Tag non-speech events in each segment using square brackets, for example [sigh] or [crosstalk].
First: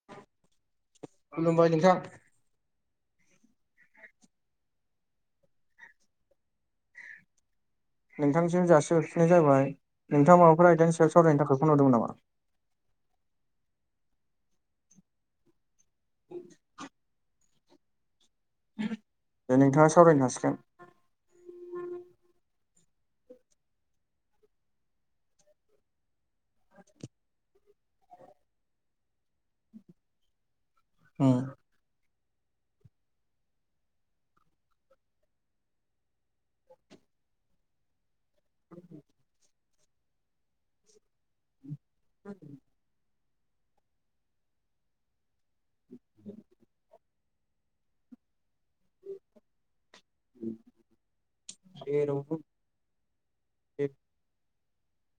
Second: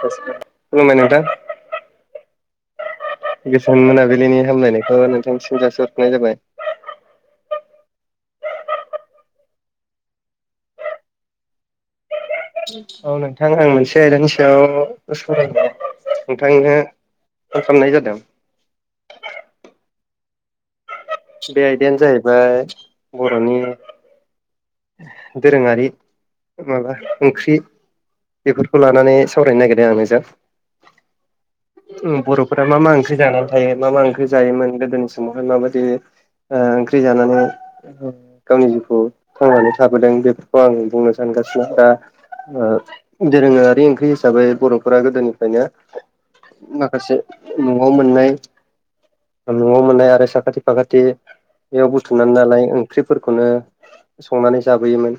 खुलुमबाय नोंथां खुलुमबाय नोंथां गोजोन मोनाबिलिनि हामलायनायखौ नोंथां निसिम जासिहरगोरनाय जाबाय नोंथांसिम जासिहरफिननाय जाबाय नोंथाङा माबाफोर आयदानि सायाव सावरायनायनि थाखायखौ नुदों नामा औ नोंथां आं मोनसे आयदानि सायाव सराय नोंथांनो खालामनाय जादों दे नोंथाङा सावरायनो हासिगोन बे आयदायानो जाहैबाय बर'नि दोरोङारि माबा ओंख्रि बेफोरखौ लानानै सावरायनो नागिरदों आं नोंजों बर'फोरा मा मा ओंख्रि जानानै थायो मा मा ओंख्रि जायोमोन गोदोनि समावहाय माबायदि ओंख्रि जानानै गावनि जिउखौ थांनानै थाबोदों बेफोरखौ आं बुंनो सानगासिनो दा दोरोङारि ओंख्रि हिसाबै बर'फोरा गोदोनिफ्रायनो माखासे न'आव मोननाय न'आव मोननाय आरो साखाथि फाखाथि दे बेयाव बुथुमनानै नालाय ओंख्रिफोरखौनो संनानै जाबोयोमोन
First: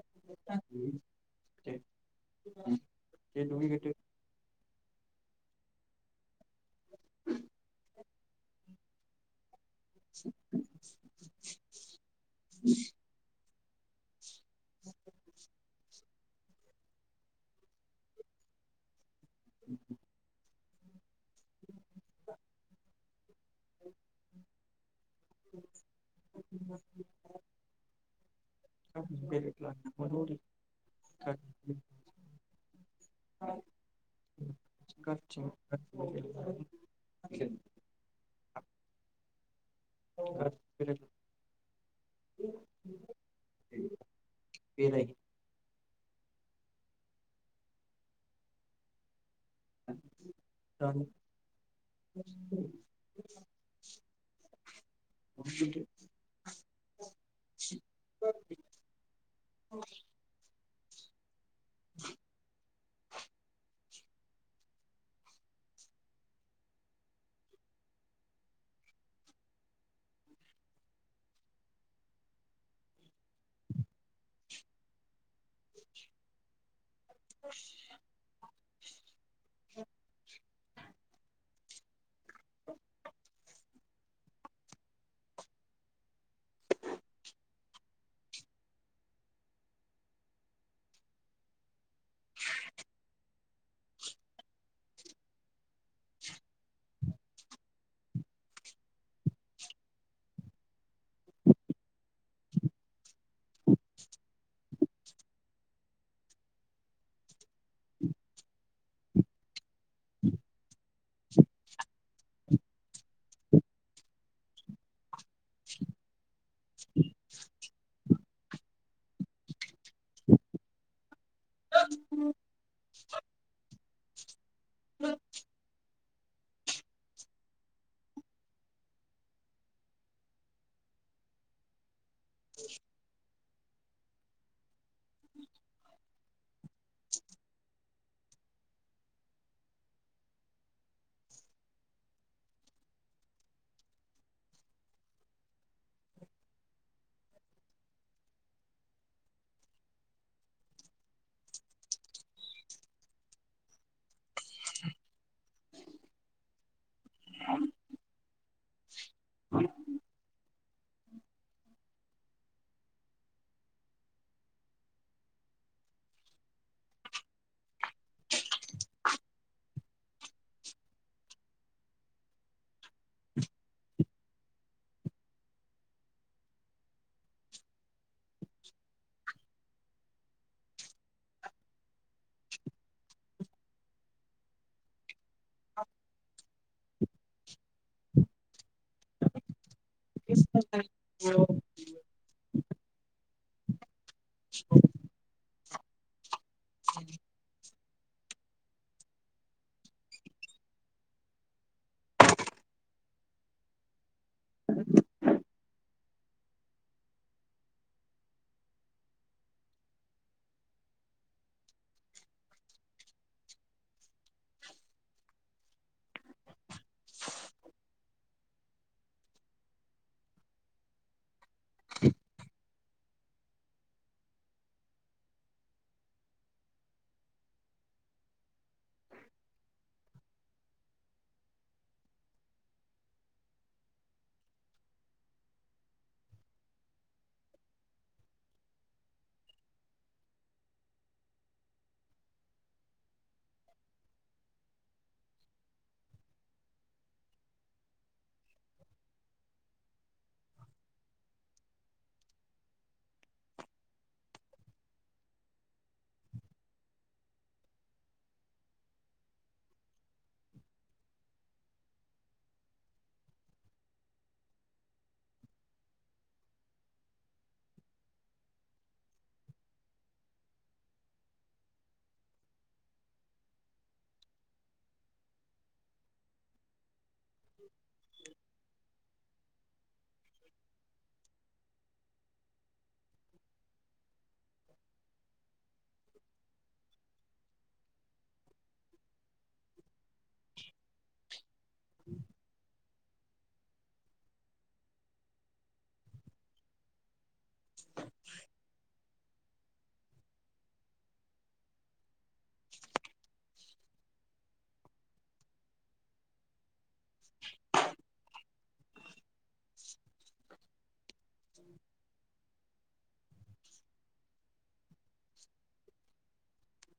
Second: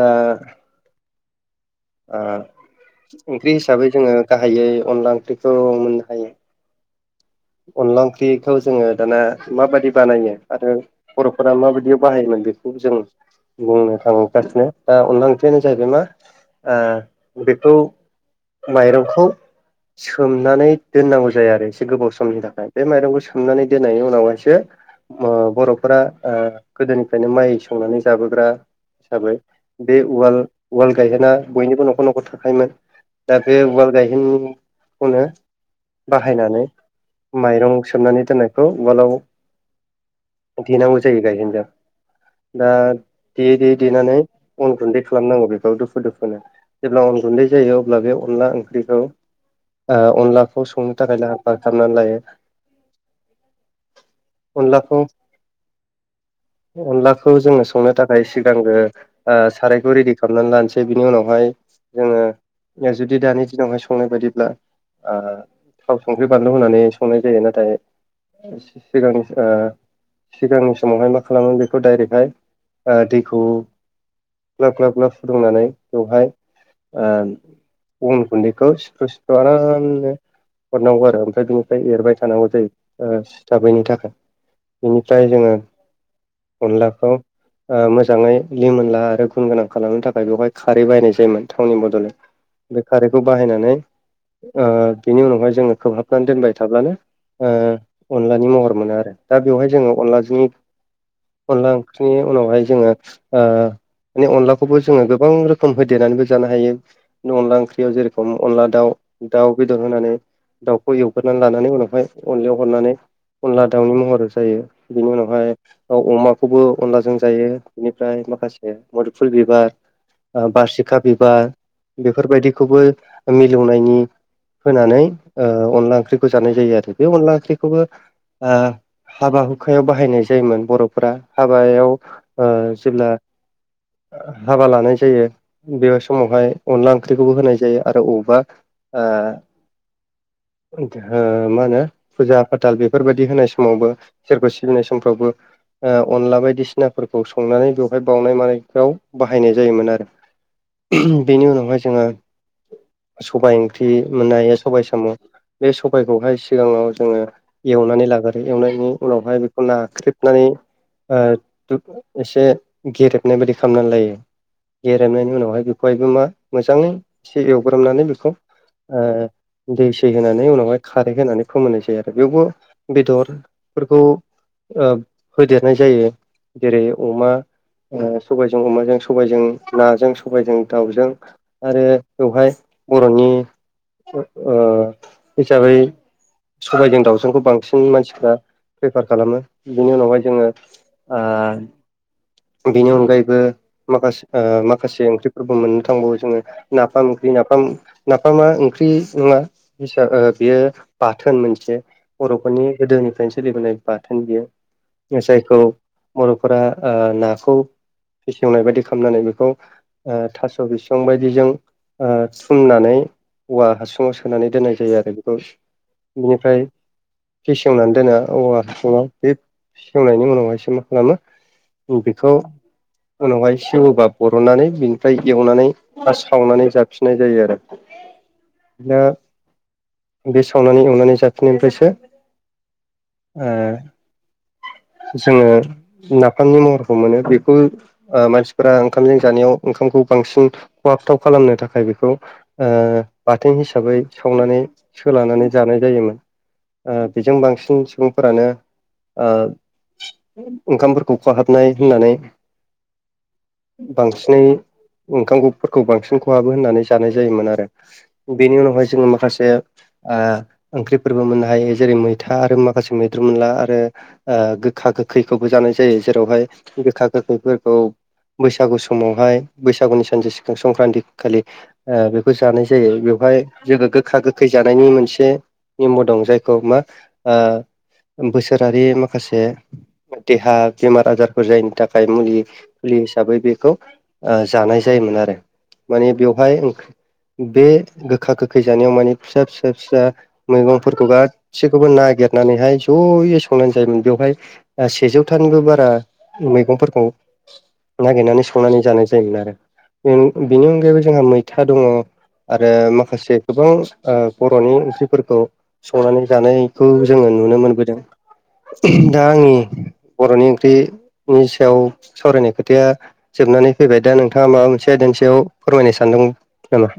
दा [inaudible] ओंख्रि हिसाबै जोङो गाहायै अनला ओंख्रिखौ मोननो हायो अनला ओंख्रिखौ जोङो दाना माबायदि बानायो आरो बर'फोरा माबायदियाव बाहायोमोन बेखौ जों बुंनो थगासिनो दा अनद ओंथियानो जाहैबाय मा बेखौ माइरंखौ सोमनानै दोननांगौ जायो आरो एसे गोबाव समनि थाखाय बे माइरंखौ सोमनानै दोननायनि उनावहायसो बर'फोरा गोदोनिफ्रायनो माइ संनानै जाबोग्रा हिसाबै बे उवाल उवाल गायहोना बयनिबो न'खर न'खर थाखायोमोन दा बे उवाल गायहेनखौनो बाहायनानै माइरं सोमनानै दोननायखौ उाल देनांगौ जायो गायेनजों दा देै देयै देनानै अन गुन्दै खालामनांगौ बेखौ दुफु दुफुनो जेब्ला अन गुन्दै जायो अब्ला बे अनला ओंख्रिखौ अनलाखौ संनो थाखाय लाहार फाहार खालामनानै लायो उनलाख' [unintelligible] अनलाखौ जोङो संनो थाखाय सिगांग्रो सारायखौ रेडि खालामनानै लानोसै बिनि उनावहाय जोङो जुदि दानि दिनावहाय संनाय बायदिब्ला थाव सं संख्रि बानलु होननानै संनाय जायो नाथाय सिगांनि सिगांनि समावहाय मा खालामो बेखौ डाइरेक्टहाय दैखौ ग्लाब ग्लाब ग्लाब सुदुंनानै बेवहाय बन गुन्दैखौ सिथु सिफु आरामनो हरनांगौ आरो ओमफ्राय बिनिफ्राय एरबाय थानांगौ जायो सिथाबैनि थाखाय बेनिफ्राय जोङो अलाखौ मोजाङै लिमोनला आरो गुन गोनां खालामनो थाखाय बेवहाय खारै बायनाय जायोमोन थावनि बडलेण्ड बे खारैखौ बाहायनानै बिनि उनावहाय जोङो खोबहाब सुनानै दोनबाय थाब्लानो अनलानि महर मोनो आरो दा बेवहाय जोङो अनलानि अनला ओंख्रिनि उनावहाय जोङो माने अनलाखौबो जोङो गोबां रोखोम होदेरनानैबो जानो हायो। अनला ओंख्रियाव जेरेखम अनला दाउ दाउ बेदर होनानै खौ एवग्रोनानै लानानै उनावहाय अनलायाव हरनानै अनला दाउनि महर जायो बिनि उनावहाय अमाखौबो अनलाजों जायो बेनिफ्राय माखासे मुदुफुल बिबार ओ बारसिखा बिबार बेफोरबायदिखौबो मिलौनायनि होनानै ओ अनला ओंख्रिखौ जानाय जायो आरो बे अनला ओंख्रिखौबो ओ हाबा हुखायाव बाहायनाय जायोमोन बर'फोरा हाबायाव ओ जेब्ला हाबा लानाय जायो बे समावहाय अनला ओंख्रिखौबो होनाय जायो आरो अबावबा ओ हो मा होनो फुजा फाथाल बेफोरबायदि होनाय समावबो इसोरखौ सिबिनाय समफ्रावबो ओ अनला बायदिसिनाफोरखौ संनानै बेवहाय बावनाय मानायफ्राव बाहायनाय जायोमोन आरो बेनि उनावहाय जोङो सबाय ओंख्रि मोननो हायो सबायाइ साम' बे सबाइखौहाय सिगाङाव जोङो एवनानै लाग्रो एवनायनि उनावहाय बेखौ नाख्रेबनानै ओ एसे गेरेबनाय बायदि खालामनानै लायो गेरेनायनि उनावहाय बेखौहायबो मा मोजाङै एसे एवग्रोमनानै बेखौ दै सै होनानै उनावहाय खारै होनानै फोमोननाय जायो आरो बेयावबो बेदरफोरखौ ओ होदेरनाय जायो जेरै अमा ओ सबायजों अमाजों सबायजों नाजों सबायजों दाउजों आरो बेवहाय बर'नि ओ हिसाबै सबायजों दाउजोंखौ बांसिन मानसिफ्रा प्रिफार खालामो बिनि उनावहाय जोङो आ बेनि अनगायैबो माखासे ओ माखासे ओंख्रि फोरबो मोननो थांबावो जोङो नाफाम ओंख्रि नाफाम नाफामा ओंख्रि नङा। [unintelligible] ओ बेयो बाथोन मोनसे बर'फोरनि गोदोनिफ्रायनो सोलिबोनाय बाथोन बियो जायखौ बर'फोरा ओ ना खौ फेसेवनाय बायदि खालामनानै बेखौ ओ थास' बिसं बायदिजों ओ थुमनानै औवा हासुङाव सोनानै दोननाय जायो आरो बेखौ बेनिफ्राय फेसेवनानै दोनो औवा हासुङाव बे फेसेवनायनि उनावहायसो मा खालामो बेखौ उनावहाय सेवोबा बरननानै बिनिफ्राय एवनानै बा सावनानै जाफिननाय जायो आरो [unintelligible] बे सावनानै एवनानै जाफिनायनिफ्रायसो ओ जोङो नाफामनि महर मोनो बेखौ ओ मानसिफोरा ओंखामजों जानायाव ओंखामखौ बांसिन खहाबथाव खालामनो थाखाय बेखौ ओ बाथोन हिसाबै सावनानै सोलानानै जानाय जायोमोन। ओ बेजों बांसिन सुबुंफोरानो ओ ओंखामफोरखौ खहाब नाय होननानै बांसिनै ओंखामखौफोरखौ बांसिन खहाबो होननानै जानाय जायोमोन आरो बेनि उनावहाय जोङो माखासे ओ ओंख्रिफोरबो मोननो हायो जेरै मैथा आरो माखासे मैद्रु मोनला आरो आ गोखा गोखैखौबो जानाय जायो जेरावहाय गोखा गोखैफोरखौ बैसागु समावहाय बैसागुनि सानसे सिगां संक्रान्ति खालि आ बेखौ जानाय जायो बेवहाय जोङो गोखा गोखै जानायनि मोनसे नियम' दं जायखौ मा आ बोसोरारि माखासे देहा बेमार आजारफोर जायिनि थाखाय मुलि मुलि हिसाबै बेखौ जानाय जायोमोन आरो माने बेवहाय बे गोखा गोखै जानायाव माने फिसा फिसा फिसा मैगंफोरखौ गासैखौबो नागिरनानैहाय ज'यै संनानै जायोमोन बेवहाय सेजौथानिबो बारा मैगंफोरखौ नागिरनानै संनानै जानाय जायोमोन आरो बेनि अनगायैबो जोंहा मैथा दङ। आरो माखासे गोबां ओ बर'नि ओंख्रिफोरखौ संनानै जानायखौ जोङो नुनो मोनबोदों दा आंनि बर'नि ओंख्रिनि सायाव सावरायनाय खोथाया जोबनानै फैबाय दा नोंथाङा माबा मोनसे एसे दोनसेयाव फोरमायनो सानदों नामा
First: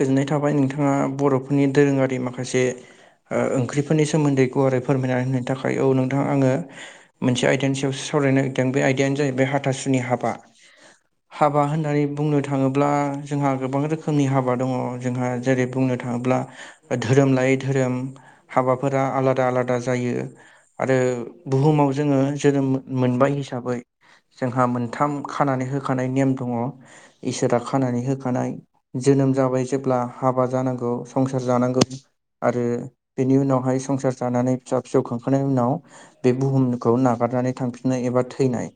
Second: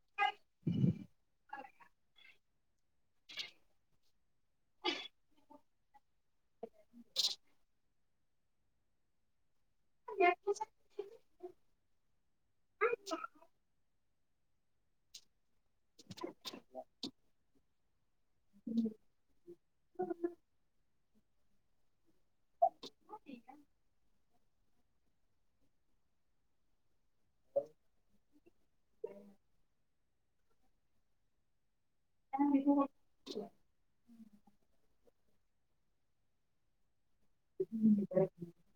गोजोननाय थाबाय नोंथाङा बर'फोरनि दोरोङारि माखासे ओंख्रिफोरनि सोमोन्दै गुवारै फोरमायनानै होननायनि थाखाय औ नोंथाङा आङो मोनसे आयदानि सायाव सावरायनो नागदों बे आयदायानो जाहैबाय हाथासुनि हाबा हाबा होननानै बुंनो थाङोब्ला जोंहा गोबां रोखोम रोखोमनि हाबा दङ जोंहा जेरै बुंनो थाङोब्ला धोरोम लायै धोरोम हाबाफोरा आलादा आलादा जायो। आरो बुहुमाव जोङो जोनोम मोनबाय हिसाबै जोंहा मोनथाम खानानै होखानाय नेम दङ इसोरा खानानै होखानाय जोनोम जाबाय जेब्ला हाबा जानांगौ संसार जानांगौ आरो बेनि उनावहाय संसार जानानै फिसा फिसौ खांखांनायनि उनाव बे बुहुमखौ नागारनानै थांफिननाय एबा थैनाय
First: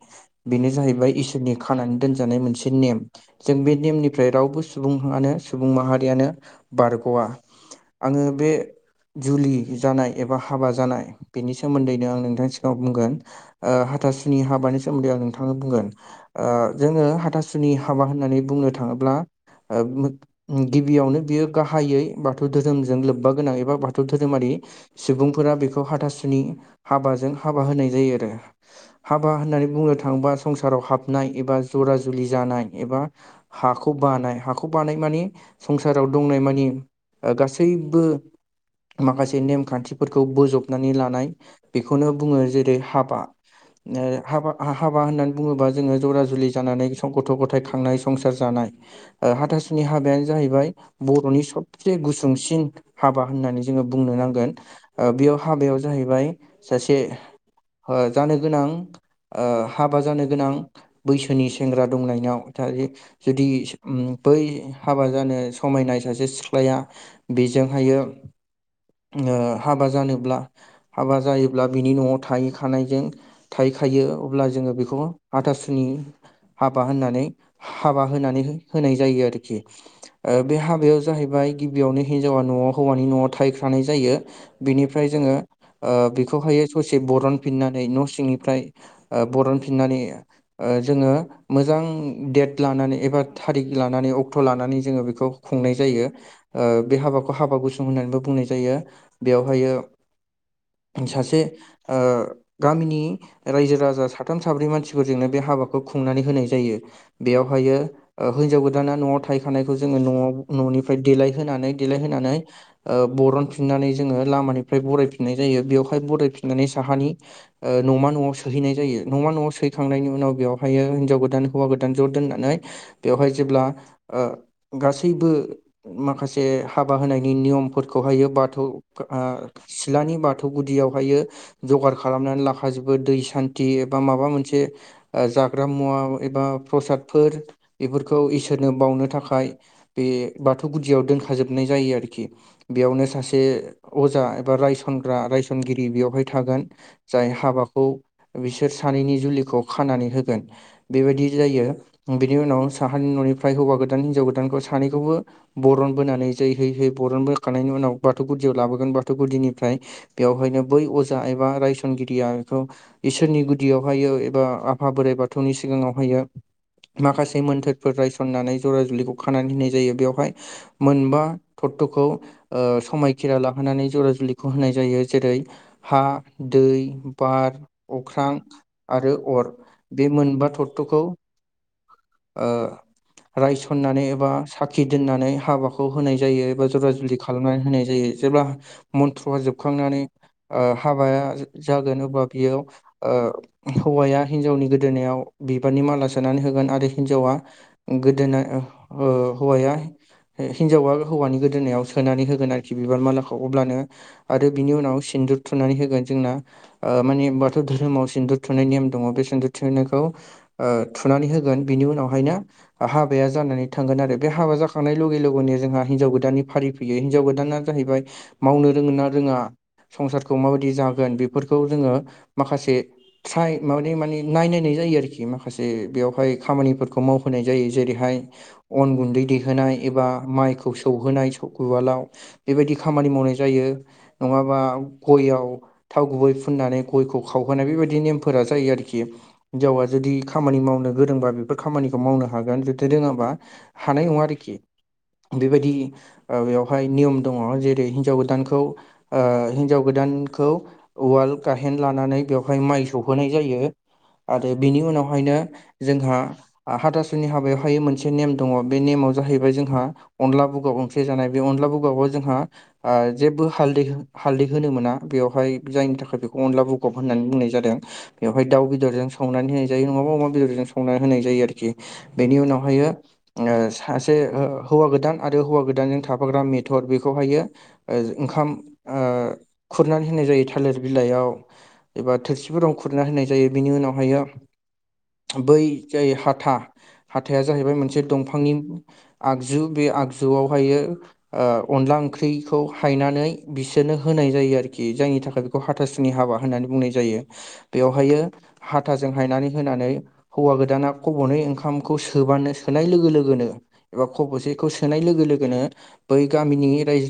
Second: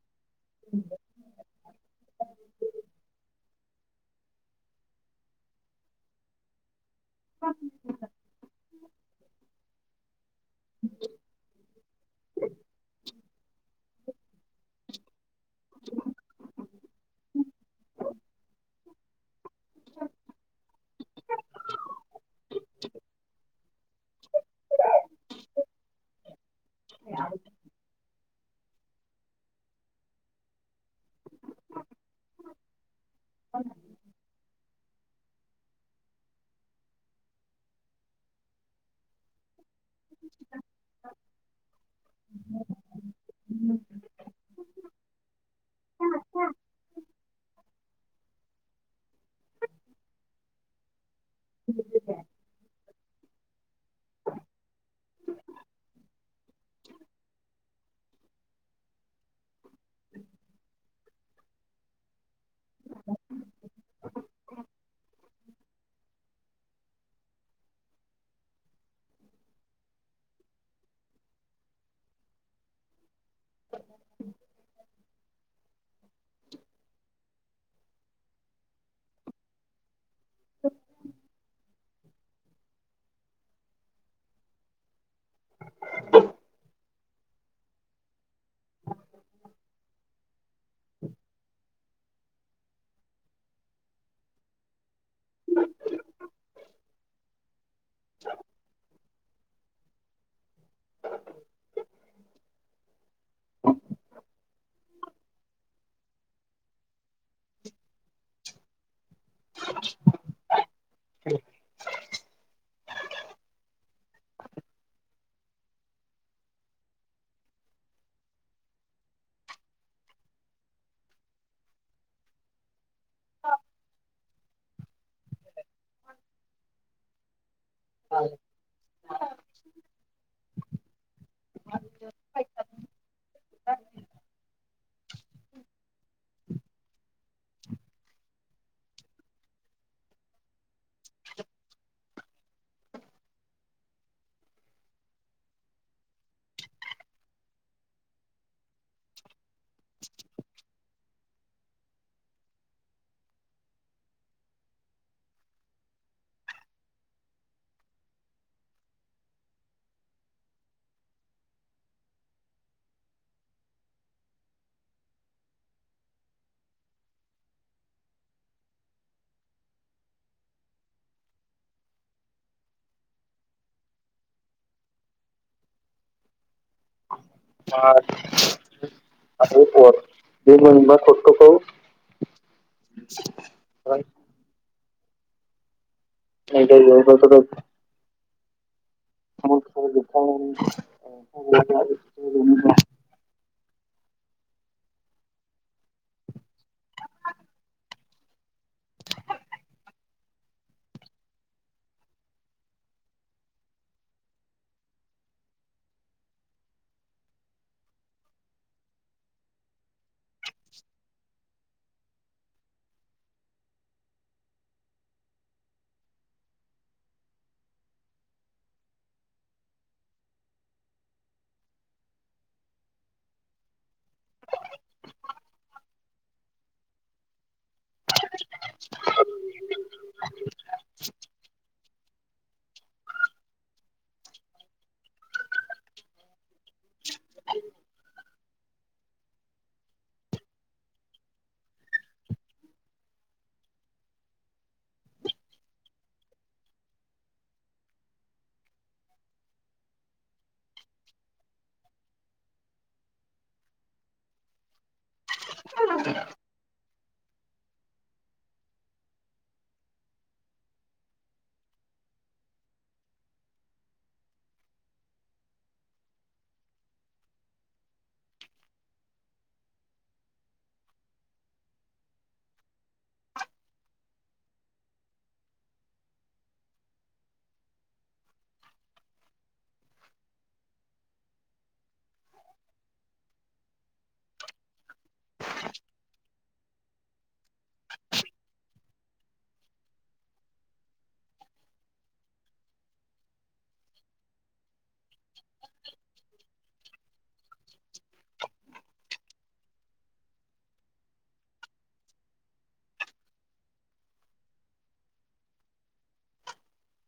बेनो जाहैबाय इसोरनि खानानै दोनजानाय मोनसे नेम जों बे नेमनिफ्राय रावबो सुबुङानो सुबुं माहारियानो बारग'आ आङो बे जुलि जानाय एबा हाबा जानाय बेनि सोमोन्दैनो आं नोंथांनि सिगाङाव बुंगोन ओ हाथासुनि हाबानि सोमोन्दै आं नोंथाङा बुंगोन ओ जोङो हाथासुनि हाबा होननानै बुंनो थाङोब्ला गिबियावनो बियो गाहायै बाथौ धोरोमजों लोब्बा गोनां एबा बाथौ बाथौ धोरोमारि सुबुंफोरा बेखौ हाथासुनि हाबाजों हाबा होनाय जायो आरो हाबा होननानै बुंनो थाङोबा संसाराव हाबनाय एबा जरा जुलि जानाय एबा हाखौ बानाय हाखौ बानाय मानि संसाराव दंनाय मानि गासैबो माखासे नेमखान्थिफोरखौ बोजबनानै लानाय बेखौनो बुङो जेरै हाबा हाबा हाबा होननानै बुङोबा जोङो जरा जुलि जानानै गथ' गथाय थांनाय संसार जानाय ओ हाथासुनि हाबायानो जाहैबाय बर'नि सबसे गुसुंसिन हाबा होननानै जोङो बुंनो नांगोन ओ बेयाव हाबायाव जाहैबाय सासे ओ जानो गोनां ओ हाबा जानो गोनां बैसोनि सेंग्रा दंनायनाव जुदि बै हाबा जानो समायनाय सासे सिख्लाया बेजोंहायो ओ हाबा जानोब्ला हाबा जायोब्ला बिनि न'आव थाहै खानायजों थाइैखायो अब्ला जोङो बेखौ आथासुनि हाबा होननानै हाबा होनानै होनाय जायो आरोखि ओ बे हाबायाव जाहैबाय गिबियावनो हिन्जावा न'आव हौवानि न'आव थायैखानाय जायो बिनिफ्राय जोङो ओ बेखौहायो ससे बरनफिननानै न' सिंनि ओमफ्राय बरनफिननानै ओ जोङो मोजां डेट लानानै एबा थारिक लानानै अक्ट' लानानै जोङो बेखौ खुंनाय जायो ओ बे हाबाखौ हाबा गुस होननानैबो बुंनाय जायो बेयावहाय सासे ओ गामिनि रायजो राजा साथाम साब्रै मानसिफोरजोंनो बे हाबाखौ खुंनानै होनाय जायो बेयावहायो ओ हिन्जाव गोदाना न'आव थायखानायखौ जोङो न'आव न'निफ्राय देलायहोनानै देलायहोनानै ओ बरनफिननानै जोङो लामानिफ्राय बरायफिननाय जायो बेवहाय बरायफिननानै साहानि ओ न'मा न'आव सोहैनाय जायो न'मा न'आव सोहैखांनायनि उनाव बेवहायो हिनजाव गोदान हौवा गोदान ज' दोननानै बेवहाय जेब्ला ओ गासैबो माखासे हाबा होनायनि नियमफोरखौहायो बाथौ ओ सिलानि बाथौ गुदियावहायो जगार खालामनानै लाखाजोबो दै सान्थि एबा माबा मोनसे जाग्रा मुवा एबा प्रसादफोर बेफोरखौ इसोरनो बावनो थाखाय बे बाथौ गुदियाव दोनखाजोबनाय जायो आरोखि। बेयावनो सासे अजा एबा रायसनग्रा रायसनगिरि बेयावहाय थागोन। जाय हाबाखौ बिसोर सानैनि जुलिखौ खानानै होगोन बेबायदि जायो बिनि उनाव साहानि न'निफ्राय हौवा गोदान हिनजाव गोदानखौ सानैखौबो बरन बोनानै जै है है बरन बोखांनायनि उनाव बाथौ गुदियाव लाबोगोन बाथौ गुदिनिफ्राय बेवहायनो बै अजा एबा रायसनगिरिया बेखौ इसोरनि गुदियावहायो एबा आफा बोराइ बाथौनि सिगाङावहायो माखासे बे मोनथोरफोर रायसननानै जरा जुलिखौ खानानै होननाय जायो बेवहाय मोनबा थत्त'खौ ओ समायखिरा लाहोनानै जरा जुलिखौ होनाय जायो जेरै हा दै बार अख्रां आरो अर बे मोनबा थत्थ'खौ [inaudible] ओ रायसननानै एबा साखि दोननानै हाबा खौ होनाय जायो एबा जरा जुलि खालामनानै होनाय जायो जेब्ला मन्थ्रआ जोबखांनानै नायजायो ओ हाबाया जागोन अबा बेयाव हौवाया हिन्जावनि गोदोनायाव बिबारनि माला सोनानै होगोन आरो हिन्जावा गोदोना ओ हौवाया हिनजावा हौवानि गोदोनायाव सोनानै होगोन आरोखि बिबार मालाखौ अब्लानो आरो बिनि उनाव सिन्दुर थुनानै होगोन जोंना ओ माने बाथौ धोरोमाव सिन्दुर थुनाय नेम दङ बे सिन्दुर थुनायखौ थुनानै होगोन बिनि उनावहायनो हाबाया जानानै थांगोन आरो बे हाबा जाखांनाय लगे लगेनो जोंहा हिनजाव गोदाननि फारि बेयो हिनजाव गोदाना जाहैबाय मावनो रोङो ना रोङा संसारखौ माबायदि जागोन बेफोरखौ जोङो माखासे फिसाइ माबादि माने नायनायनाय जायो आरोखि माखासे बेवहाय खामानिफोरखौ खौ मावहोनाय जायो जेरैहाय अन गुन्दै दैहोनाय एबा माइखौ सौहोनाय उवालाव बेबायदि खामानि मावनाय जायो नङाबा गयआव थाव गुबै फुननानै गयखौ खावहोनाय बेबायदि नेमफोरा जायो आरोखि‌। हिनजावा जुदि खामानि मावनो गोरोंबा बेफोर खामानिखौ मावनो हागोन जुदि रोङाबा हानाय नङा आरोखि बेबादि बेवहाय नियम दङ जेरै हिनजाव गोदानखौ ओ हिनजाव गोदानखौ उवाल गाहेन लानानै बेवहाय माइ सौहोनाय जायो आरो बिनि उनावहायनो जोंहा हाथासुनि हाबायावहाय मोनसे नेम दङ बे नेमाव जाहैबाय जोंहा अनला बुगाव ओंसे जानाय बे अनला बुगावआव जोंहा ओ जेबो हालदै हालदै होनो मोना बेवहाय जायनि थाखाय बेखौ अनला बुगब होननानै बुंनाय जादों। बेवहाय दाउ बेदरजों संनानै होनाय जायो नङाबा अमा बेदरजों संना होनाय जायो आरोखि। बेनि उनावहायो ओ सासे हौवा गोदान आरो हौवा गोदानजों थाफाग्रा मेथर बेखौहायो ओ ओंखाम ओ खुरनानै होनाय जायो थालिर बिलाइयाव एबा थोरसिफोराव खुरना होनाय जायो बिनि उनावहायो बै जाय हाथा हाथाया जाहैबाय मोनसे दंफांनि आगजु बे आगजुआवहायो ओ अनला ओंख्रिखौ हायनानै बिसोरनो होनाय जायो आरोखि जायनि थाखाय खौ हाथासुनि हाबा होननानै बुंनाय जायो बेवहायो हाथाजों हायनानै होनानै हौवा गोदान दाना खबनै ओंखामखौ सोबानो सोनाय लोगो लोगोनो एबा खब'सेखौ सोनाय लोगो लोगोनो बै गामिनि राय